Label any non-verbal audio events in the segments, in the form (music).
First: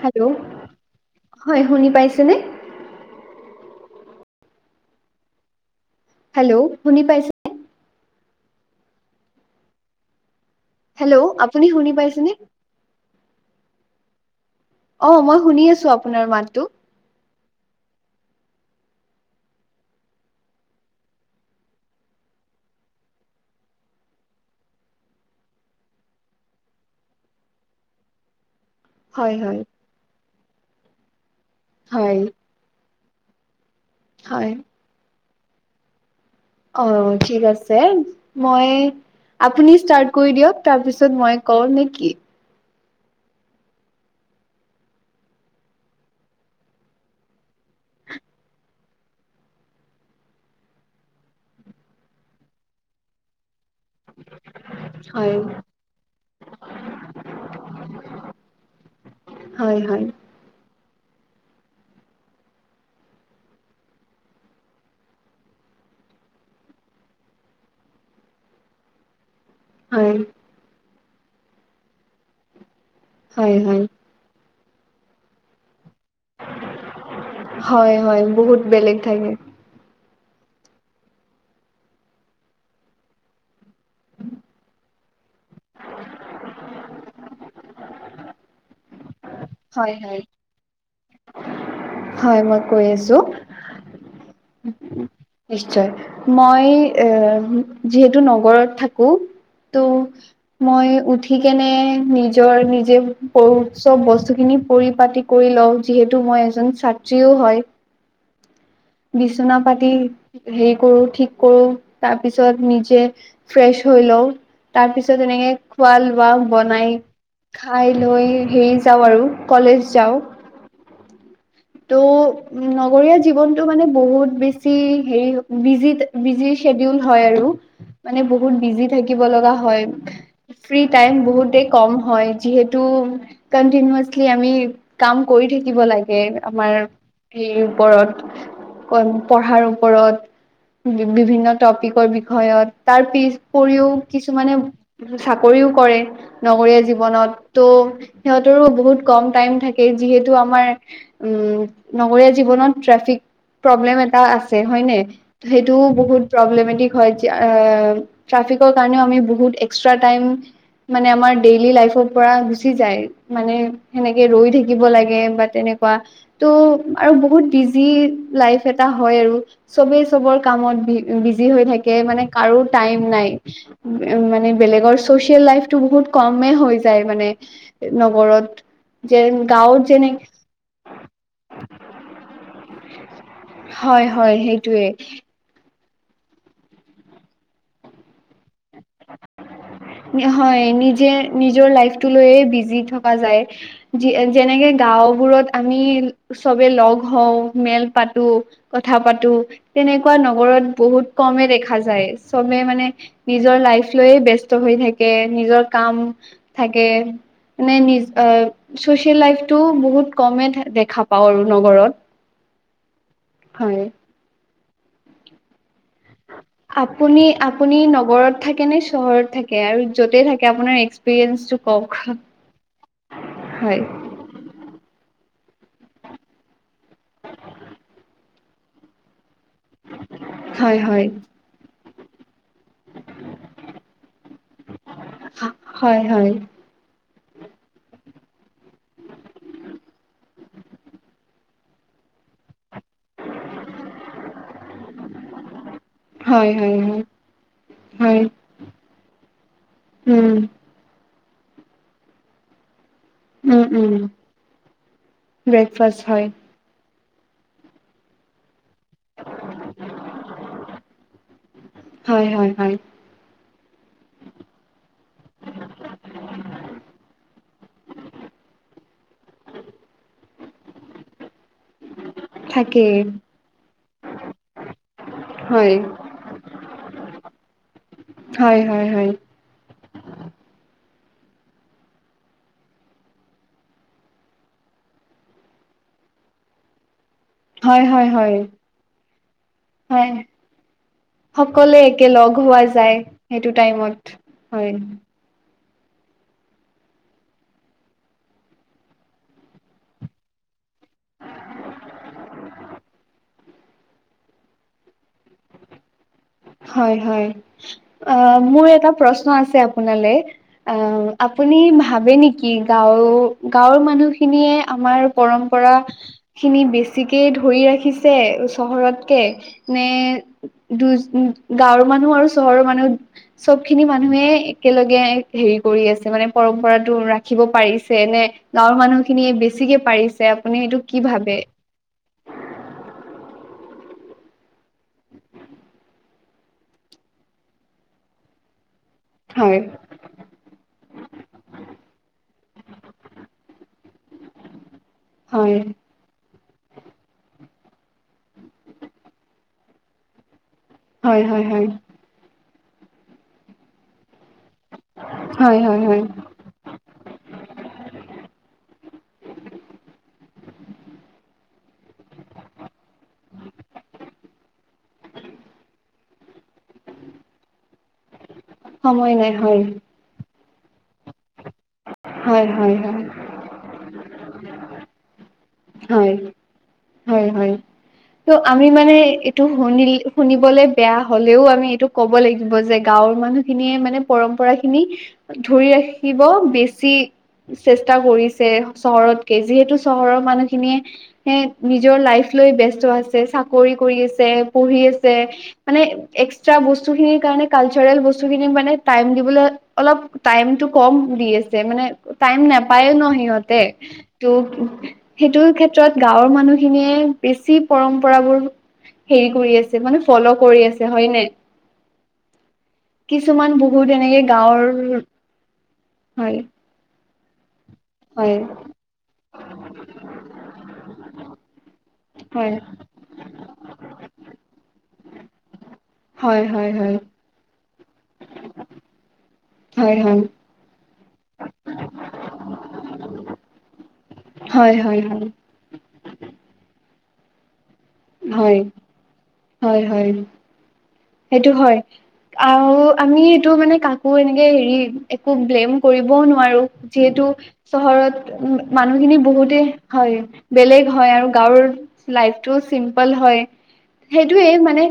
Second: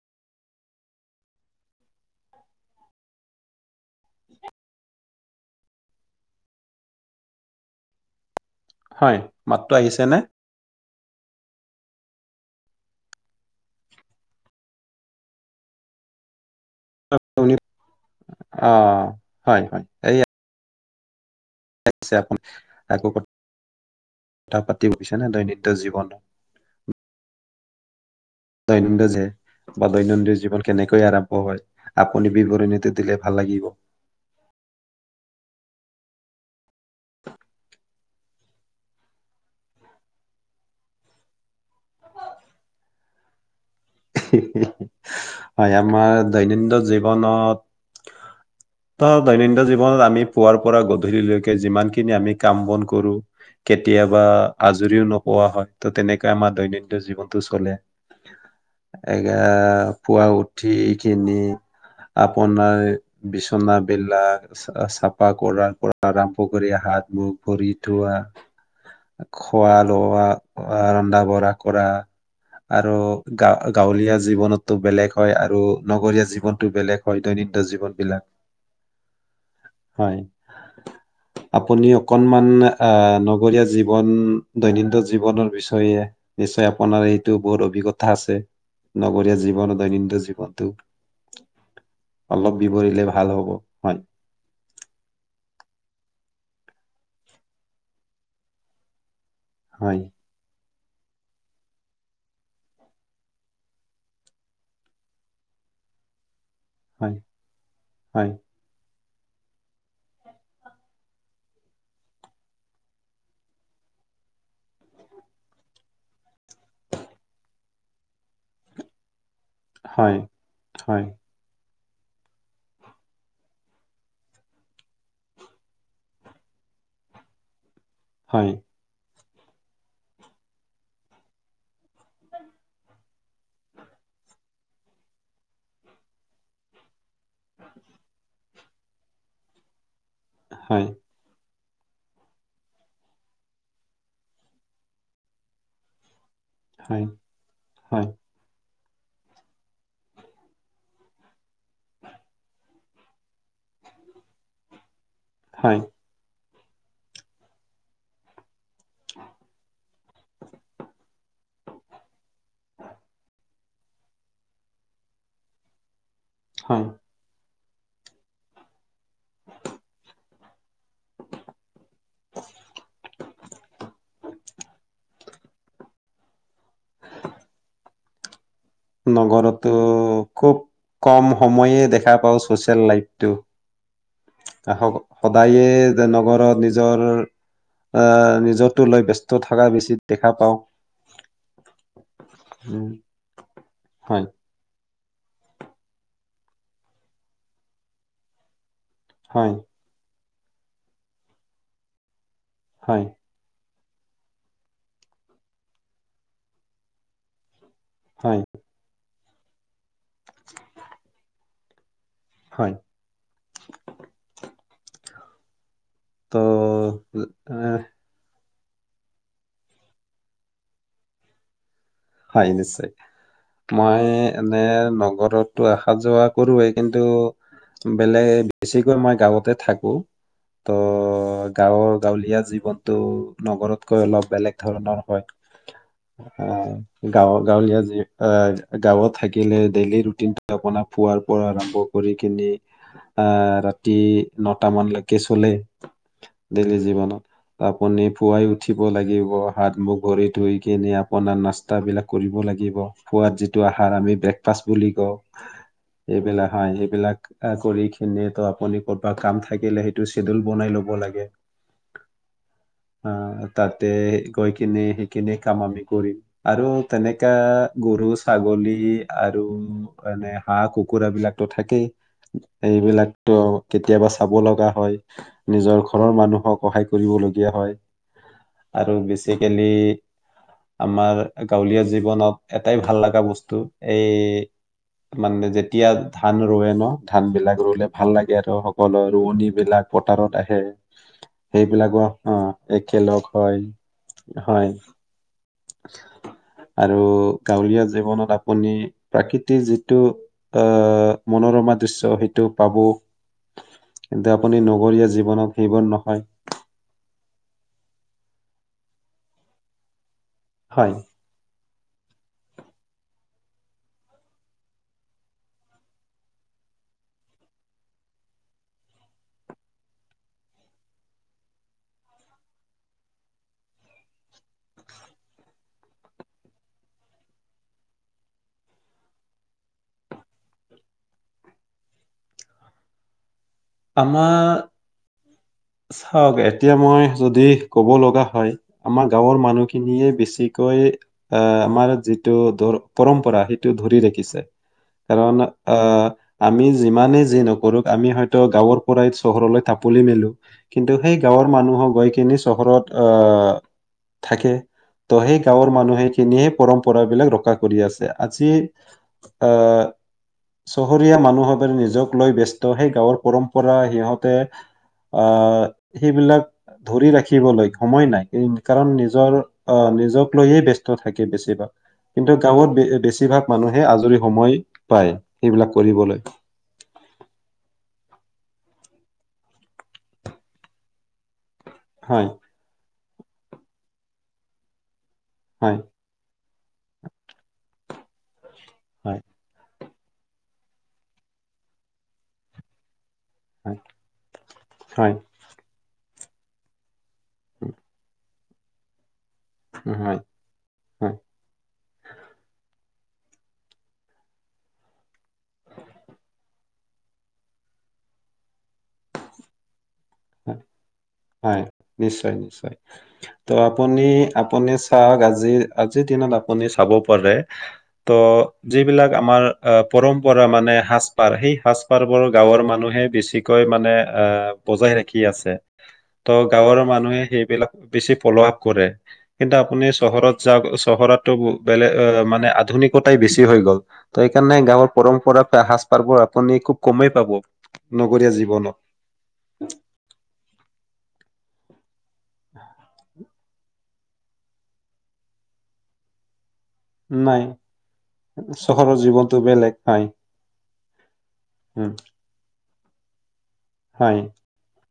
Hello, হয় শুনি পাইছে নে? (unintelligible) হেল্ল' শুনি পাইছে হয়, মাতটো আহিছেনে? হেল্ল' আপুনি শুনি পাইছেনে? অ' মই শুনি আছো, আপোনাৰ মাতটো। আপুনি, অ' হয় হয়। আচ্ছা। আকৌ ক, কথা পাতি বুজিছে নে দৈনন্দিন জীৱনত। দৈনন্দিন যে, হয় হয় বা দৈনন্দিন জীৱন কেনেকৈ আৰম্ভ হয়। হয় আপুনি বিৱৰণীটো দিলে ভাল লাগিব। হয়। অ' ঠিক আছে, মই আপুনি ষ্টাৰ্ট কৰি দিয়ক, তাৰ পিছত মই কওঁ নে কি? হিহি, হয় আমাৰ দৈনন্দিন জীৱনত (unintelligible) ত' দৈনন্দিন জীৱনত আমি পুৱাৰ পৰা গধূলিলৈকে যিমানখিনি আমি কাম বন কৰোঁ কেতিয়াবা আজৰিও নোপোৱা হয়, ত' তেনেকৈ আমাৰ দৈনন্দিন জীৱনটো চলে। এগে হয় হয় পুৱা উঠি কিনি আপোনাৰ বিছনা বিলাক চা-চাফা কৰাৰ পৰা আৰম্ভ কৰি হাত মুখ ভৰি ধোৱা। (unintelligible) খোৱা হয় লোৱা, অ' ৰন্ধা বঢ়া কৰা, আৰু। হয় হয় গা-গাঁৱলীয়া জীৱনতটো বেলেগ হয়, আৰু নগৰীয়া জীৱনটো বেলেগ হয়। দৈনন্দিন হয় জীৱন বিলাক, হয় বহুত বেলেগ থাকে। হয়। (unintelligible) আপুনি অকনমান আহ নগৰীয়া জীৱন, দৈনন্দিন জীৱনৰ বিষয়ে নিশ্চয়, আপোনাৰ এইটো বহুত অভিজ্ঞতা আছে, নগৰীয়া জীৱনত হয় হয় দৈনন্দিন জীৱনটো। হয় অলপ মই কৈ বিৱৰিলে আছো ভাল হ'ব, হয়। (unintelligible) নিশ্চয়, মই এ যিহেতু নগৰত থাকো হয়। ত' মই উঠি কেনে নিজৰ, নিজে চব বস্তু খিনি পৰিপাতি কৰি লওঁ, যিহেতু মই এজন ছাত্ৰীও হয়। হয়। বিচনা পাতি হেৰি কৰোঁ, ঠিক কৰোঁ, তাৰপিছত নিজে ফ্ৰেছ হৈ লওঁ, তাৰ পিছত এনেকে খোৱা লোৱা বনাই খাই লৈ হেৰি যাওঁ আৰু, কলেজ হয় যাওঁ। হয়। ত' উম, নগৰীয়া জীৱনতটো মানে বহুত বেছি হেৰি হয়, বিজি ট্য, বিজি শ্বেডিউল হয় আৰু, মানে বহুত বিজি থাকিব লগা হয়। ফ্ৰী টাইম বহুতে কম হয়, যিহেতু কাণ্টিনিৱাচলি আমি কাম কৰি থাকিব লাগে। আমাৰ হেৰিৰ ওপৰত, কন পঢ়াৰ ওপৰত। বিভিন্ন টপিকৰ বিষয়ত, তাৰ পিছ উপৰিও কিছুমানে চাকৰিও কৰে। নগৰীয়া জীৱনত, ত' সিহঁতৰো বহুত কম টাইম থাকে যিহেতু আমাৰ উম' নগৰীয়া জীৱনত ট্ৰেফিক প্ৰব্লেম এটা আছে হয়নে? সেইটোও বহুত প্ৰব্লেমেটিক হয় যে আ ট্ৰাফিকৰ কাৰণেও আমি বহুত এক্সট্ৰা টাইম, মানে আমাৰ ডেইলি লাইফৰ পৰা গুচি যায়, মানে সেনেকে ৰৈ থাকিব লাগে বা তেনেকুৱা। ত' আৰু বহুত বিজি লাইফ এটা হয় আৰু। চবেই চবৰ কামত বি বিজি হৈ থাকে মানে কাৰো টাইম নাই। উম' মানে বেলেগৰ চচিয়েল লাইফটো বহুত কমে হৈ যায় মানে। নগৰত। যে নগৰতো, গাঁৱত যেনে খুব কম সময়ে দেখা পাওঁ ছচিয়েল লাইফটো। হয় হয় সেইটোয়ে। দায়ে নগৰত নিজৰ আ নিজৰতো লৈ ব্যস্ত থাকা হয়, নিজে নিজৰ লাইফটো লৈয়ে বিজি উম, থকা যায়। হয়, যেনেকে গাঁওবোৰত আমি চবে লগ হওঁ, মেল পাতো। কথা পাতো হয়, তেনেকুৱা নগৰত বহুত কমে দেখা যায়, চবে মানে হয়, নিজৰ লাইফ লৈয়ে ব্যস্ত হৈ থাকে, নিজৰ কাম থাকে মানে আ হয়, চচিয়েল লাইফটো বহুত কমে দেখা পাওঁ আৰু নগৰত। হয়। হয়। তো আপুনি আহ, আপুনি নগৰত থাকে নে, চহৰত থাকে আৰু য'তে থাকে আপোনাৰ এক্সপিৰিয়েঞ্চটো কওঁক? হয় নিশ্চয়, মই এনে নগৰটো অহা যোৱা কৰোৱেই, কিন্তু বেলেগ বেছিকৈ আমাৰ গাঁৱতে থাক। হয় হয়। ত' গাঁৱৰ গাঁৱলীয়া জীৱন। ত' নগৰতকৈ অলপ বেলেগ ধৰণৰ হয়। গাঁৱ গাঁৱলীয়া যি গাঁৱত থাকিলে, ডেইলি ৰুটিনটো আপোনাৰ পুৱাৰ পৰা আৰম্ভ। কৰি কিনি, আ ৰাতি নটা মানলৈকে চলে। হয় হয় ডেইলি হয় জীৱনত, আপুনি হয় পুৱাই উঠিব লাগিব, হাত-মুখ ভৰি উম ধুই। কেনে আপোনাৰ নাস্তাবিলাক কৰিব লাগিব। পোৱাত উম যিটো উম আহাৰ আমি ব্ৰেকফাষ্ট বুলি কওঁ, এইবিলাক। হয়, সেইবিলাক কৰি কিনি ত' আপুনি কৰ'বা কাম থাকিলে, সেইটো চেডীওল বনাই ল'ব লাগে। হয় হয় হয়। অ' তাতে গৈ কিনে সেই খিনে কাম আমি কৰিম। আৰু তেনেকা গৰু, ছাগলী আৰু এনে হাঁহ, কুকুৰা বিলাক। ত' থাকেই থাকেই এইবিলাকতো কেতিয়াবা চাব লগা হয়। হয় নিজৰ ঘৰৰ মানুহক সহায় কৰিবলগীয়া হয়। হয় হয় হয়। আজিকালি আমাৰ গাঁৱলীয়া জীৱনত এটাই ভাল লগা বস্তু, এই মানে, যেতিয়া ধান ৰুৱে ন'। ধানবিলাক হয় ৰুলে হয় ভাল লাগে হয় আৰু সকলো ৰোৱনীবিলাক হয় পথাৰত আহে। সকলোৱে সেইবিলাকো একে লগ অ হোৱা যায় একেলগ সেইটো হয় টাইমত হয়। আৰু গাঁওলীয়া জীৱনত আপুনি প্ৰাকৃতিৰ যিটো আহ মনোৰমা দৃশ্য সেইটো পাব কিন্তু আপুনি নগৰীয়া জীৱনত সেইবোৰ নহয়। হয় হয়, আ মোৰ এটা প্ৰশ্ন আছে আপোনালৈ অ হয় আপুনি ভাবে নেকি গাওঁ গাওঁৰ মানুহখিনিয়ে আমাৰ পৰম্পৰা খিনি বেছিকেই ধৰি ৰাখিছে চহৰতকে নে দুজ ও গাঁওৰ মানুহ আৰু চহৰৰ মানুহ চবখিনি মানুহে একেলগে হেৰি কৰি আছে মানে পৰম্পৰাটো ৰাখিব পাৰিছে নে গাঁওৰ মানুহখিনিয়ে বেছিকে পাৰিছে আপুনি এইটো কি ভাবে? আমাৰ চাওঁক এতিয়া মই যদি ক'ব লগা হয় আমাৰ গাঁওৰ হয় মানুহখিনিয়ে বেছিকৈ এ আমাৰ যিটো দৰ পৰম্পৰা সেইটো ধৰি ৰাখিছে। কাৰণ হয় আ আমি যিমানেই যি নকৰোক আমি হয়তো গাঁওৰ পৰাই চহৰলৈ থাপলি মেলোঁ। কিন্তু সেই হয় হয় গাঁওৰ হয় মানুহো গৈ কিনি চহৰত অ থাকে। ত সেই হয় গাঁওৰ হয় হয় মানুহে খিনি পৰম্পৰাবিলাক ৰক্ষা কৰি আছে, আজি আহ চহৰীয়া মানুহবে নিজক লৈ ব্যস্ত সেই গাঁওৰ পৰম্পৰা সিহঁতে অ, সেইবিলাক ধৰি ৰাখিবলৈ সময় নাই। ওম কাৰণ সময় নাই নিজৰ হয় আ নিজক লৈয়ে ব্যস্ত থাকে বেছিভাগ। কিন্তু হয় হয় গাওঁত বে হয় বেছিভাগ মানুহে আজৰি সময় পায় সেইবিলাক হয় কৰিবলৈ। হয় হয়। ত আমি মানে এইটো শুনি শুনিবলে বেয়া হলেওঁ আমি এইটো ক'ব হয় লাগিব যে গাঁওৰ মানুহখিনিয়ে মানে পৰম্পৰাখিনি ধৰি হয় ৰাখি খিব বেছি চেষ্টা কৰিছে হয় চহৰতকে যিহেতু চহৰৰ মানুহ খিনিয়ে এ নিজৰ লাইফ লৈ বেস্ত আছে চা কৰি হয় কৰি আছে, পঢ়ি আছে হয় মানে এক্সট্ৰা বস্তুখিনিৰ কাৰনে কালচাৰেল বস তোখিনি মানে টাইম দিবলৈ অলপ হয় টাইমটো কম হয় দি আছে মানে টাইম নাপায়ে ন সিহঁতে তো সেইটোৰ ক্ষেত্ৰত গাওঁৰ মানুহখিনিয়ে বেছি পৰম্পৰাবোৰ হেৰি কৰি আছে মানে ফল' হয় কৰি আছে হয় নে? নিশ্চয় নিশ্চয়। ত' কিছুমান বহুত আপুনি এনেকে গাঁৱৰ আপুনি চাওঁক আজি আজিৰ দিনত হয় আপুনি চাব গ'লে ত হয় যিবিলাক আমাৰ আ পৰম্পৰা মানে সাজ - পাৰ সেই সাজ - পাৰবোৰ হয় গাওঁৰ মানুহে বেছিক কৈ মানে আ বজাই ৰা ছে, ত হয় হয় গাওঁৰ হয় মানুহে সেইবিলাক বেছি ফল' আপ কৰে। কিন্তু আপুনি হয় হয় চহৰত যাওঁক, চহৰত ত ব বেলেগ এ মানে আধুনিকতাই বেছি হৈ গ'ল ত সেইকাৰণে হয় হয় গাঁওৰ পৰম্পৰা হয় বা সাজ পাৰবোৰ আপুনি খুব কমেই পাব নগৰীয়া হয় জীৱনত। হয় হয়। সেইটো হয় আৰু আমি এইটো মানে কাক একো এনেকে হেৰি একো ব্লেম কৰিবওঁ নোৱাৰো যিহেতু নাই চহৰত চহৰৰ মানুহখিনি জীৱনটো বহুতে বেলেগ হয় বেলেগ হয়, আৰু গাওঁৰ উম, লাইফ টো চিম্পল হয় হয় সেইটোৱেই মানে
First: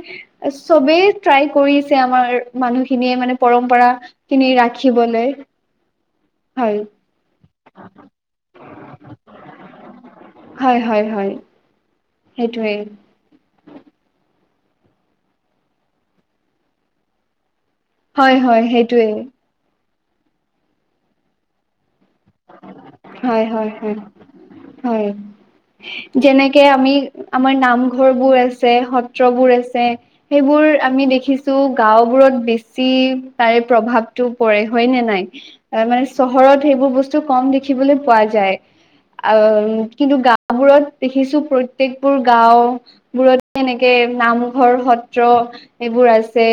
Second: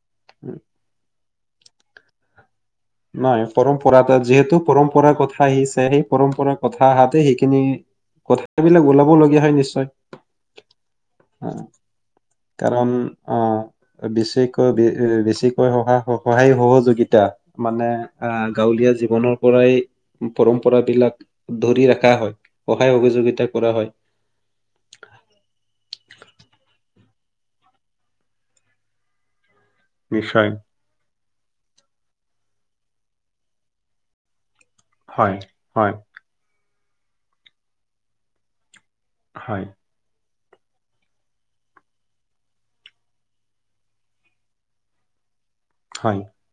চবেই ট্ৰাই কৰিছে আমাৰ মানুহ খি নাই পৰম্পৰাত যিহেতু পৰম্পৰাৰ ৰাখিবলৈ কথা আহিছে, সেই পৰম্পৰাৰ হয় কথা আহাতে সেইখিনি কথাবিলাক ওলাবলগীয়া হয় নিশ্চয়! হয় হয় হয়। আহ, সেইটোৱে কাৰণ অ, বেছিকৈ বে বেছিকৈ সহায় সহায় সহযোগিতা মানে আ, হয় হয় গাঁৱলীয়া সেইটোৱে জীৱনৰ পৰাই পৰম্পৰা বিলাক ধৰি ৰখা হয়। সহায় সহযোগিতা হয় কৰা হয় হয়, হয়। যেনেকে আমি, আমাৰ নামঘৰবোৰ আছে, সত্ৰবোৰ আছে। নিশ্চয় সেইবোৰ আমি দেখিছোঁ, গাঁওবোৰত বেছি তাৰে প্ৰভাৱ টো পৰে হয় নে নাই? এ মানে চহৰত সেইবোৰ বস্তু কম দেখিবলৈ পোৱা যায়। হয় আম কিন্তু গাঁওবোৰত দেখিছোঁ প্ৰত্যকবোৰ গাঁও বোৰত এনেকে নামঘৰ, সত্ৰ এইবোৰ হয় আছে।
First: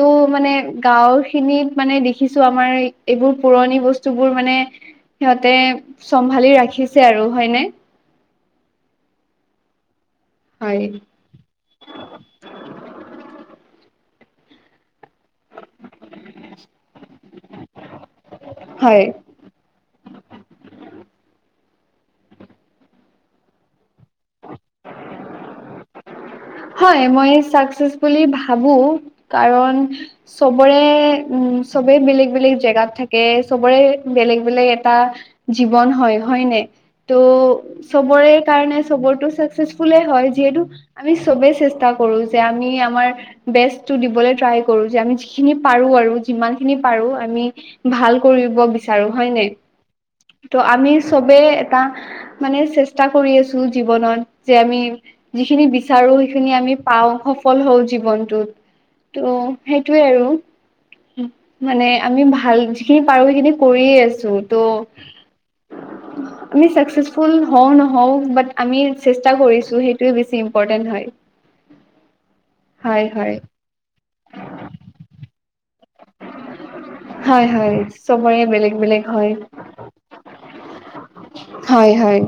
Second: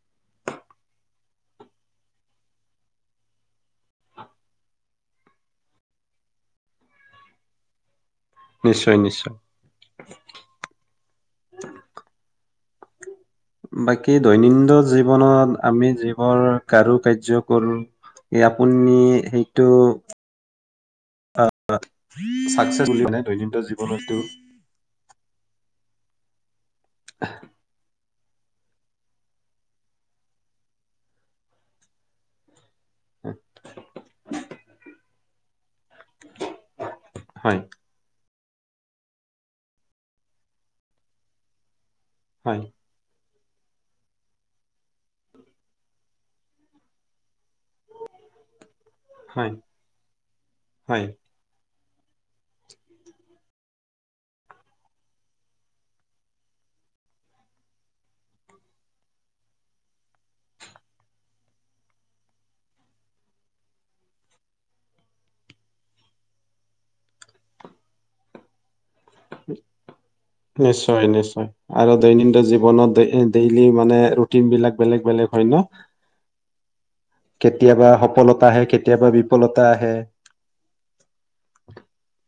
টো মানে গাঁওখিনিত মানে দেখিছোঁ আমাৰ এইবোৰ পুৰণি বস্তুবোৰ মানে সিহঁতে চম্ভালি ৰাখিছে আৰু হয়নে? নিশ্চয়, নিশ্চয়। হয়। বাকী, দৈনিন্দন জীৱনত আমি যিবোৰ কাৰুকাৰ্য্য কৰোঁ, এ আপুনি হয়। সেই টো (unintelligible) চাকচেছ বুলি মানিলে দৈনন্দ জীৱনটো হয়, মই চাকচেছ বুলি ভাবোঁ, কাৰণ চবৰে উম চবেই বেলেগ বেলেগ জেগাত থাকে, চবৰে বেলেগ বেলেগ এটা, জীৱন হয়। হয়নে? ত' হয় চবৰে কাৰণে চবৰটো চাকচেছফুলে হয়। যিহেতু আমি চবেই চেষ্টা কৰো যে হয় আমি আমাৰ বেষ্টটো দিবলৈ ট্ৰাই কৰো, যে আমি যিখিনি পাৰো আৰু যিমান খিনি পাৰো আমি ভাল কৰিব বিচাৰো, হয় নাই? ত' আমি হয় চবে এটা মানে চেষ্টা কৰি আছো জীৱনত, যে আমি যিখিনি বিচ চাৰো সেইখিনি আমি পাওঁ, সফল হওঁ জীৱনটোত, ত' সেইটোৱে আৰু। মানে আমি ভাল যিখিনি পাৰোঁ, সেইখিনি পাৰোঁ সেইখিনি কৰিয়ে আছোঁ, ত' আপুনি চাকচেছফুল হওঁ নহওঁ বাত্ আমি চেষ্টা কৰিছোঁ সেইটোৱে বেছি ইম নিশ্চয়, নিশ্চয়। আৰু দৈনন্দিন জীৱনত হয় দৈ হয় দেই লি মানে ৰুটিনবিলাক বেলেগ বেলেগ হয় ন। হয়, হয়, কেতিয়াবা চবৰে সফলতা আহে বেলেগ বেলেগ কেতিয়াবা হয়। বিফলতা আহে হয়, হয়।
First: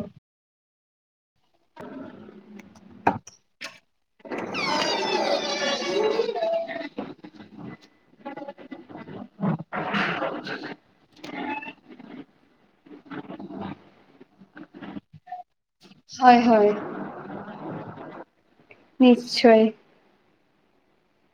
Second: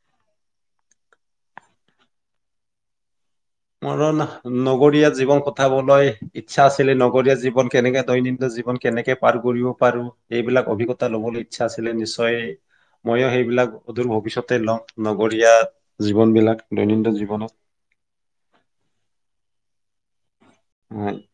(inaudible) মোৰো না নগৰীয়া জীৱন কটাবলৈ ইচ্ছা আছিলে, নগৰীয়া জীৱন কেনেকে দৈনিন্দ জীৱন কেনেকে পাৰ কৰিব পাৰোঁ। সেইবিলাক অভিজ্ঞতা ল'বলৈ ইচ্ছা আছিলে নিশ্চয় ময়ো সেইবিলাক সুদূৰ ভৱিষ্যতে লম, নগৰীয়া জীৱন হয় বিলাক, হয় দৈনিন্দ জীৱনত। নিশ্চয়। (unintelligible)